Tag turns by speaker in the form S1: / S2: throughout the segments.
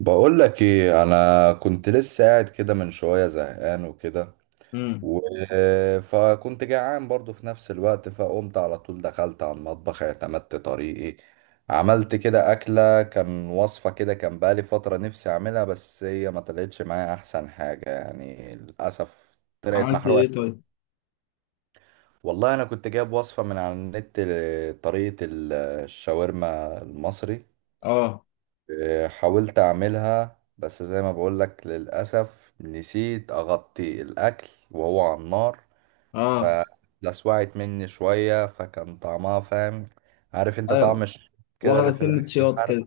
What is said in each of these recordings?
S1: بقول لك ايه؟ انا كنت لسه قاعد كده من شويه زهقان وكده.
S2: امم.
S1: و... فكنت جعان برضو في نفس الوقت، فقمت على طول دخلت على المطبخ، اعتمدت طريقي عملت كده اكله. كان وصفه كده، كان بقالي فتره نفسي اعملها، بس هي ما طلعتش معايا احسن حاجه يعني للاسف. طلعت
S2: عملت
S1: محروقه
S2: ايه
S1: شويه.
S2: طيب؟
S1: والله انا كنت جايب وصفه من على النت لطريقه الشاورما المصري.
S2: اه.
S1: حاولت اعملها بس زي ما بقولك للأسف نسيت اغطي الاكل وهو على النار،
S2: اه.
S1: فلسوعت مني شوية، فكان طعمها فاهم؟ عارف انت طعم
S2: ايوه،
S1: كده
S2: واخده
S1: اللي في
S2: سنة
S1: الاكل
S2: شياط كده.
S1: الحرق؟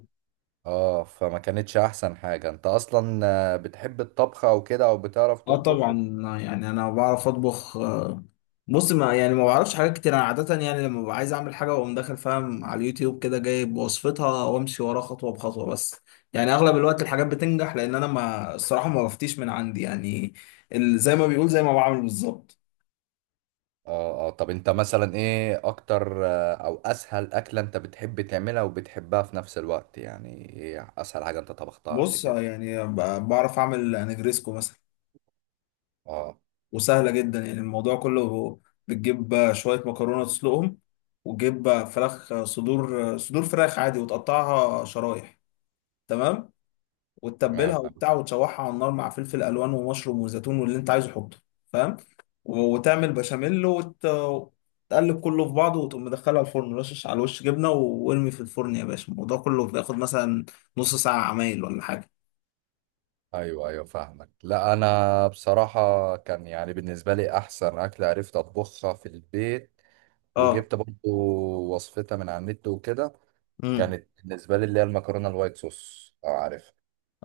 S1: اه، فما كانتش احسن حاجة. انت اصلا بتحب الطبخ او كده، او بتعرف
S2: اه
S1: تطبخ؟
S2: طبعا. يعني انا بعرف اطبخ. بص، ما يعني ما بعرفش حاجات كتير. انا عادة يعني لما ببقى عايز اعمل حاجة واقوم داخل، فاهم، على اليوتيوب كده جايب وصفتها وامشي وراها خطوة بخطوة بس. يعني اغلب الوقت الحاجات بتنجح لان انا ما الصراحة ما بفتيش من عندي يعني. زي ما بيقول، زي ما بعمل بالظبط.
S1: اه اه. طب انت مثلا ايه اكتر او اسهل اكلة انت بتحب تعملها وبتحبها في نفس الوقت؟ يعني ايه اسهل حاجة انت طبختها قبل
S2: بص،
S1: كده؟
S2: يعني بعرف اعمل نجريسكو مثلا،
S1: اه،
S2: وسهلة جدا يعني. الموضوع كله، بتجيب شوية مكرونة تسلقهم، وتجيب فراخ صدور صدور فراخ عادي وتقطعها شرايح، تمام، وتتبلها
S1: تمام.
S2: وبتاع وتشوحها على النار مع فلفل ألوان ومشروم وزيتون واللي أنت عايزه حطه، فاهم، وتعمل بشاميل وتقلب كله في بعضه وتقوم مدخلها الفرن، رشش على الوش جبنة وارمي في الفرن يا باشا. الموضوع كله بياخد مثلا نص ساعة عمايل ولا حاجة.
S1: ايوه ايوه فاهمك. لا انا بصراحه كان يعني بالنسبه لي احسن اكله عرفت اطبخها في البيت
S2: اه.
S1: وجبت برضو وصفتها من على النت وكده.
S2: امم.
S1: كانت بالنسبه لي اللي هي المكرونه الوايت صوص، لو عارف.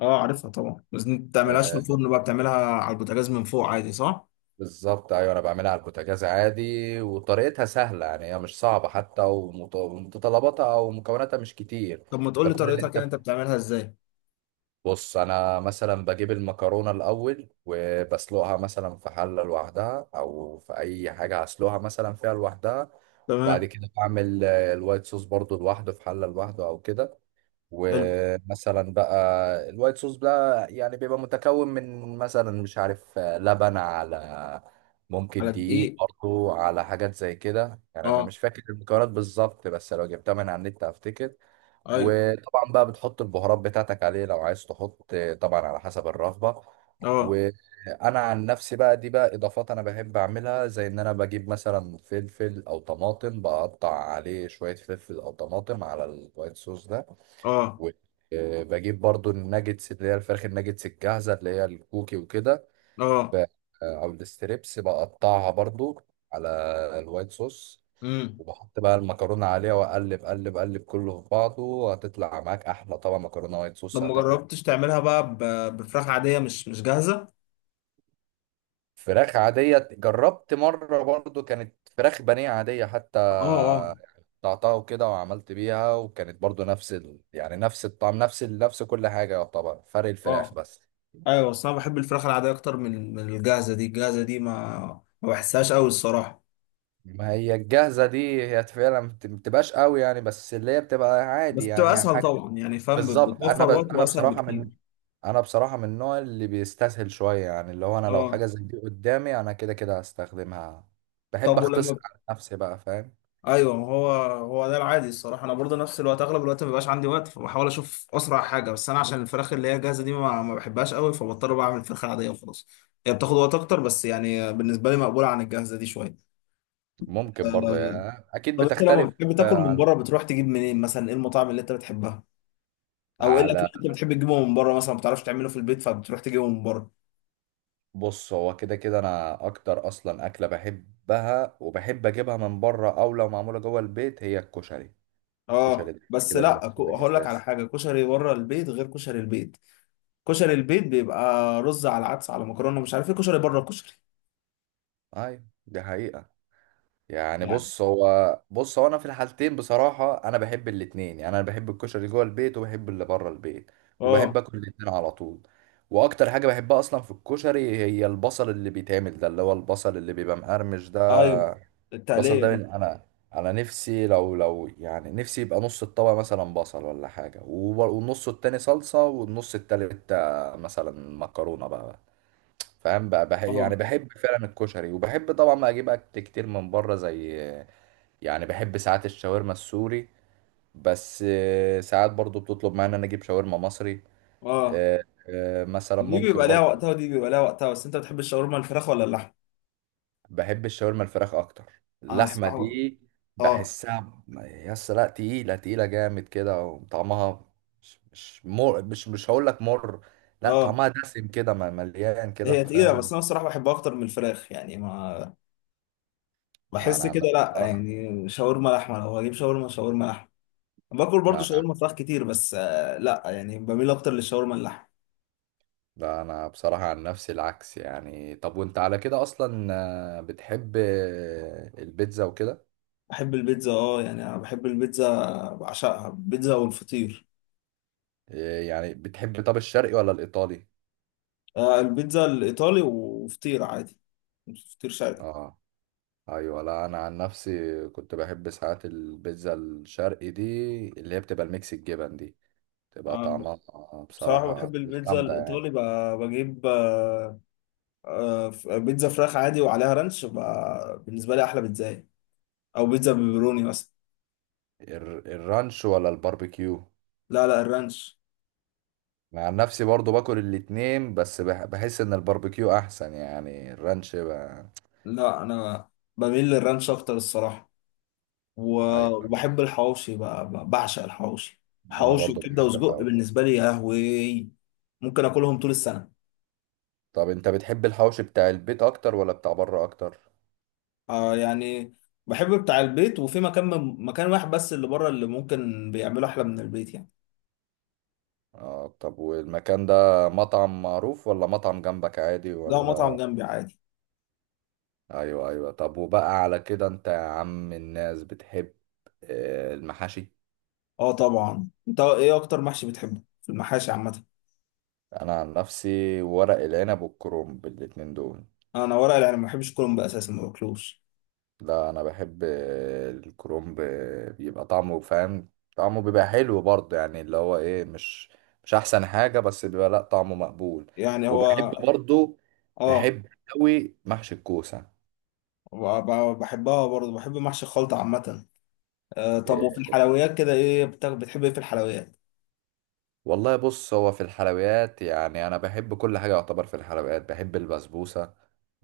S2: اه، عارفها طبعا. بس انت بتعملهاش في
S1: آه،
S2: الفرن، بقى بتعملها على البوتاجاز من فوق عادي، صح؟
S1: بالظبط. ايوه انا بعملها على البوتاجاز عادي، وطريقتها سهله يعني، هي مش صعبه حتى، ومتطلباتها او مكوناتها مش كتير.
S2: طب ما تقول
S1: ده
S2: لي
S1: كل اللي
S2: طريقتها كده، انت
S1: انت.
S2: بتعملها ازاي؟
S1: بص، انا مثلا بجيب المكرونه الاول وبسلقها مثلا في حله لوحدها، او في اي حاجه هسلقها مثلا فيها لوحدها. وبعد
S2: تمام.
S1: كده بعمل الوايت صوص برضو لوحده في حله لوحده او كده.
S2: حلو.
S1: ومثلا بقى الوايت صوص بقى يعني بيبقى متكون من مثلا مش عارف لبن، على ممكن
S2: على
S1: دقيق
S2: دقيق.
S1: برضو، على حاجات زي كده يعني. انا
S2: اه.
S1: مش فاكر المكونات بالظبط، بس لو جبتها من على النت هفتكر.
S2: ايوه.
S1: وطبعا بقى بتحط البهارات بتاعتك عليه لو عايز تحط، طبعا على حسب الرغبة.
S2: اه.
S1: وانا عن نفسي بقى دي بقى اضافات انا بحب اعملها، زي ان انا بجيب مثلا فلفل او طماطم بقطع عليه شوية فلفل او طماطم على الوايت صوص ده.
S2: اه.
S1: وبجيب برضو الناجتس اللي هي الفراخ الناجتس الجاهزة اللي هي الكوكي وكده.
S2: اه.
S1: ب- او الستريبس بقطعها برضو على الوايت صوص،
S2: امم.
S1: وبحط بقى المكرونة عليها وأقلب قلب قلب كله في بعضه، وهتطلع معاك أحلى طبعا مكرونة وايت
S2: طب
S1: صوص
S2: ما
S1: هتاكله.
S2: جربتش تعملها بقى بفراخ عادية مش مش جاهزة؟
S1: فراخ عادية جربت مرة برضو، كانت فراخ بانيه عادية حتى،
S2: اه. اه.
S1: قطعتها وكده وعملت بيها، وكانت برضو نفس يعني نفس الطعم، نفس نفس كل حاجة، يعتبر فرق الفراخ
S2: اه،
S1: بس.
S2: ايوه. بس انا بحب الفراخ العادية اكتر من الجاهزة دي. الجاهزة دي ما بحسهاش قوي الصراحة.
S1: ما هي الجاهزة دي هي فعلا ما بتبقاش قوي يعني، بس اللي هي بتبقى
S2: بس
S1: عادي
S2: بتبقى
S1: يعني
S2: اسهل
S1: حاجة.
S2: طبعا، يعني فاهم،
S1: بالظبط.
S2: بتوفر وقت واسهل بكتير.
S1: انا بصراحه من النوع اللي بيستسهل شويه يعني، اللي هو انا لو
S2: اه.
S1: حاجه زي دي قدامي انا كده كده هستخدمها. بحب
S2: طب
S1: اختصر
S2: ولما…
S1: على نفسي بقى فاهم.
S2: ايوه، ما هو ده العادي الصراحه. انا برضه نفس الوقت اغلب الوقت ما بيبقاش عندي وقت، فبحاول اشوف اسرع حاجه. بس انا عشان الفراخ اللي هي جاهزه دي ما بحبهاش قوي، فبضطر بعمل الفراخ العاديه وخلاص. هي بتاخد وقت اكتر، بس يعني بالنسبه لي مقبوله عن الجاهزه دي شويه.
S1: ممكن برضو
S2: أه،
S1: يعني، اكيد
S2: طب انت لما
S1: بتختلف.
S2: بتحب تاكل من
S1: على،
S2: بره، بتروح تجيب منين مثلا؟ ايه المطاعم اللي انت بتحبها، او ايه الاكل
S1: على
S2: اللي انت بتحب تجيبه من بره مثلا ما بتعرفش تعمله في البيت فبتروح تجيبه من بره؟
S1: بص هو كده كده انا اكتر اصلا اكله بحبها وبحب اجيبها من بره او لو معموله جوه البيت هي الكشري. الكشري
S2: اه
S1: ده
S2: بس
S1: كده
S2: لا،
S1: بالنسبه لي
S2: هقول لك على
S1: اساسي.
S2: حاجه: كشري بره البيت غير كشري البيت. كشري البيت بيبقى رز على عدس على مكرونه، مش عارف ايه. كشري بره الكشري
S1: ايوه دي حقيقه. يعني
S2: يعني.
S1: بص هو، بص هو انا في الحالتين بصراحه انا بحب الاتنين يعني، انا بحب الكشري اللي جوه البيت وبحب اللي بره البيت،
S2: اه.
S1: وبحب اكل الاتنين على طول. واكتر حاجه بحبها اصلا في الكشري هي البصل اللي بيتعمل ده، اللي هو البصل اللي بيبقى مقرمش ده.
S2: ايوه
S1: البصل
S2: التقليه
S1: ده
S2: دي.
S1: من انا، انا نفسي لو يعني نفسي يبقى نص الطبق مثلا بصل ولا حاجه، والنص التاني صلصه، والنص التالت مثلا مكرونه بقى. فاهم بقى، يعني
S2: اه.
S1: بحب فعلا الكشري، وبحب طبعا ما اجيب اكل كتير من بره، زي يعني بحب ساعات الشاورما السوري، بس ساعات برضو بتطلب معايا ان انا اجيب شاورما مصري.
S2: اه.
S1: آه، مثلا
S2: دي
S1: ممكن
S2: بيبقى ليها
S1: برضو.
S2: وقتها ودي بيبقى ليها وقتها. بس انت بتحب الشاورما الفراخ ولا اللحم؟
S1: بحب الشاورما الفراخ اكتر.
S2: انا
S1: اللحمه
S2: الصراحه…
S1: دي
S2: اه.
S1: بحسها، يس لا تقيله، تقيله جامد كده وطعمها مش مر، مش هقول لك مر، لا
S2: اه.
S1: طعمها دسم كده، مليان كده
S2: هي تقيله، بس
S1: فاهم.
S2: انا الصراحه بحبها اكتر من الفراخ. يعني ما بحس
S1: انا
S2: كده،
S1: لا
S2: لا،
S1: بصراحه
S2: يعني شاورما لحمه. لو هجيب شاورما، شاورما لحمه. باكل برضو
S1: لا،
S2: شاورما فراخ كتير، بس آه لا يعني بميل اكتر للشاورما اللحم.
S1: لا انا بصراحة عن نفسي العكس يعني. طب وانت على كده اصلا بتحب البيتزا وكده؟
S2: بحب البيتزا اه، يعني انا بحب البيتزا، بعشقها البيتزا والفطير.
S1: يعني بتحب طب الشرقي ولا الايطالي؟
S2: آه، البيتزا الايطالي وفطير عادي، فطير شرقي.
S1: اه ايوه. لا انا عن نفسي كنت بحب ساعات البيتزا الشرقي دي، اللي هي بتبقى الميكس الجبن دي، تبقى
S2: آه.
S1: طعمها
S2: بصراحة
S1: بصراحة
S2: بحب البيتزا
S1: جامدة يعني.
S2: الإيطالي بقى، بجيب بيتزا فراخ عادي وعليها رانش، بقى بالنسبة لي أحلى بيتزا يعني. أو بيتزا بيبروني مثلا.
S1: الرانش ولا الباربيكيو؟
S2: لا لا الرانش.
S1: مع نفسي برضو باكل الاتنين، بس بحس ان الباربيكيو احسن يعني، الرانش بقى.
S2: لا أنا بميل للرانش أكتر الصراحة.
S1: ايوه
S2: وبحب الحواوشي بقى، بعشق الحواوشي.
S1: انا
S2: حواوشي
S1: برضو
S2: وكبدة
S1: بحب
S2: وسجق
S1: الحوار.
S2: بالنسبة لي يا لهوي، ممكن آكلهم طول السنة.
S1: طب انت بتحب الحوش بتاع البيت اكتر ولا بتاع بره اكتر؟
S2: آه يعني بحب بتاع البيت، وفي مكان، مكان واحد بس اللي بره اللي ممكن بيعمله أحلى من البيت يعني.
S1: اه طب والمكان ده مطعم معروف ولا مطعم جنبك عادي
S2: ده مطعم
S1: ولا؟
S2: جنبي عادي.
S1: ايوه ايوه. طب وبقى على كده انت يا عم الناس بتحب المحاشي؟
S2: اه طبعا. انت ايه اكتر محشي بتحبه في المحاشي عامه؟
S1: انا عن نفسي ورق العنب والكرنب، الاتنين دول.
S2: انا ورق العنب. ما بحبش كرنب اساسا، ما باكلوش.
S1: لا انا بحب الكرومب، بيبقى طعمه فاهم، طعمه بيبقى حلو برضه يعني، اللي هو ايه مش مش احسن حاجة، بس بيبقى لا طعمه مقبول.
S2: يعني
S1: وبحب
S2: هو…
S1: برضه،
S2: اه
S1: بحب قوي محشي الكوسة.
S2: ب- بحبها برضه، بحب محشي الخلطه عامه. آه طب وفي
S1: إيه،
S2: الحلويات كده، ايه بتحب ايه في الحلويات؟
S1: والله بص هو في الحلويات يعني انا بحب كل حاجة يعتبر. في الحلويات بحب البسبوسة،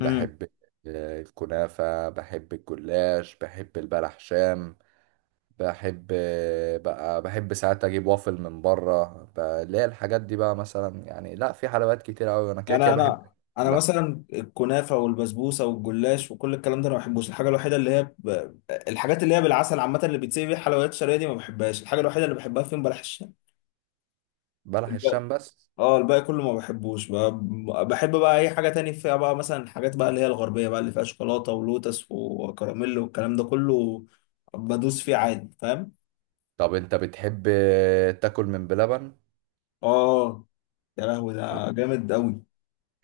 S2: امم.
S1: الكنافة، بحب الجلاش، بحب البلح شام، بحب بقى، بحب ساعات اجيب وافل من بره، اللي هي الحاجات دي بقى مثلا يعني. لا في حلويات كتير قوي انا كده
S2: انا
S1: كده بحب.
S2: انا انا
S1: لا،
S2: مثلا الكنافه والبسبوسه والجلاش وكل الكلام ده انا ما بحبوش. الحاجه الوحيده اللي هي الحاجات اللي هي بالعسل عامه اللي بيتسيب بيها الحلويات الشرقيه دي ما بحبهاش. الحاجه الوحيده اللي بحبها فيهم بلح الشام.
S1: بلح الشام بس.
S2: اه، الباقي كله ما بحبوش. بحب بقى اي حاجه تاني فيها، بقى مثلا الحاجات بقى اللي هي الغربيه بقى اللي فيها شوكولاته ولوتس وكراميل والكلام ده كله، بدوس فيه عادي فاهم.
S1: طب انت بتحب تاكل من بلبن؟
S2: اه، يا لهوي ده جامد قوي.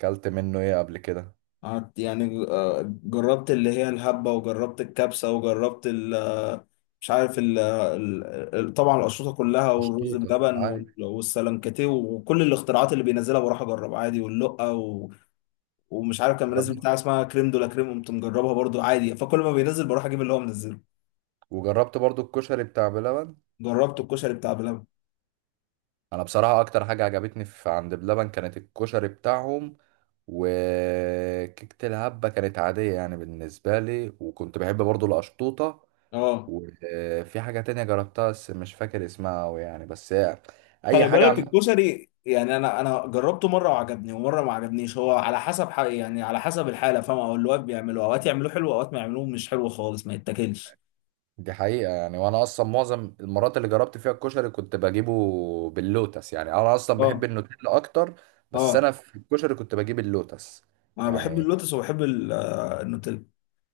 S1: اكلت منه ايه قبل كده؟
S2: قعدت، يعني جربت اللي هي الهبه، وجربت الكبسه، وجربت ال آه، مش عارف طبعا الاشرطه كلها، والرز
S1: مشطوطة
S2: بلبن،
S1: أي.
S2: والسلنكتيه، وكل الاختراعات اللي بينزلها بروح اجرب عادي واللقه. ومش عارف كان منزل
S1: جربت-
S2: بتاع اسمها كريم دولا كريم، قمت مجربها برضو عادي. فكل ما بينزل بروح اجيب اللي هو منزله.
S1: وجربت برضو الكشري بتاع بلبن.
S2: جربت الكشري بتاع بلبن.
S1: انا بصراحة اكتر حاجة عجبتني في عند بلبن كانت الكشري بتاعهم، وكيكة الهبة كانت عادية يعني بالنسبة لي، وكنت بحب برضو القشطوطة.
S2: اه.
S1: وفي حاجة تانية جربتها بس مش فاكر اسمها أوي يعني، بس هي أي
S2: خلي
S1: حاجة
S2: بالك
S1: عامة.
S2: الكشري، يعني انا جربته مره وعجبني ومره ما عجبنيش. هو على حسب حق يعني، على حسب الحاله فاهم، او اللي واقف بيعملوه، اوقات يعملوه حلو اوقات ما يعملوه مش حلو خالص ما يتاكلش.
S1: دي حقيقة يعني، وأنا أصلا معظم المرات اللي جربت فيها الكشري كنت بجيبه باللوتس، يعني أنا أصلا بحب
S2: اه.
S1: النوتيلا أكتر، بس
S2: اه.
S1: أنا في الكشري كنت بجيب اللوتس.
S2: انا بحب
S1: يعني
S2: اللوتس وبحب النوتيلا.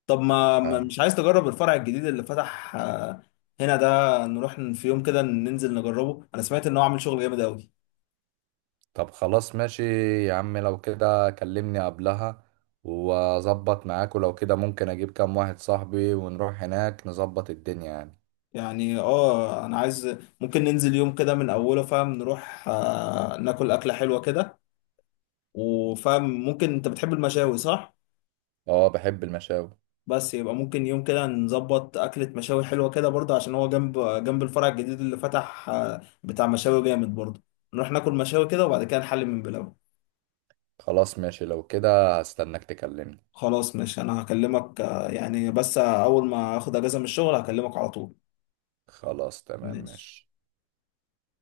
S2: طب
S1: آه،
S2: مش عايز تجرب الفرع الجديد اللي فتح هنا ده؟ نروح في يوم كده ننزل نجربه. انا سمعت ان هو عامل شغل جامد قوي.
S1: طب خلاص ماشي يا عم، لو كده كلمني قبلها وأظبط معاك، ولو كده ممكن أجيب كام واحد صاحبي ونروح هناك نظبط الدنيا يعني.
S2: يعني اه انا عايز، ممكن ننزل يوم كده من اوله فاهم، نروح ناكل اكله حلوه كده، وفاهم ممكن انت بتحب المشاوي صح؟
S1: أه بحب المشاوي.
S2: بس يبقى ممكن يوم كده نظبط اكله مشاوي حلوه كده برضه، عشان هو جنب جنب الفرع الجديد اللي فتح بتاع مشاوي جامد برضه، نروح ناكل مشاوي كده وبعد كده نحل من بلاوي.
S1: خلاص ماشي، لو كده هستناك تكلمني.
S2: خلاص ماشي، انا هكلمك يعني بس اول ما اخد اجازه من الشغل هكلمك على طول.
S1: خلاص تمام
S2: ماشي.
S1: ماشي.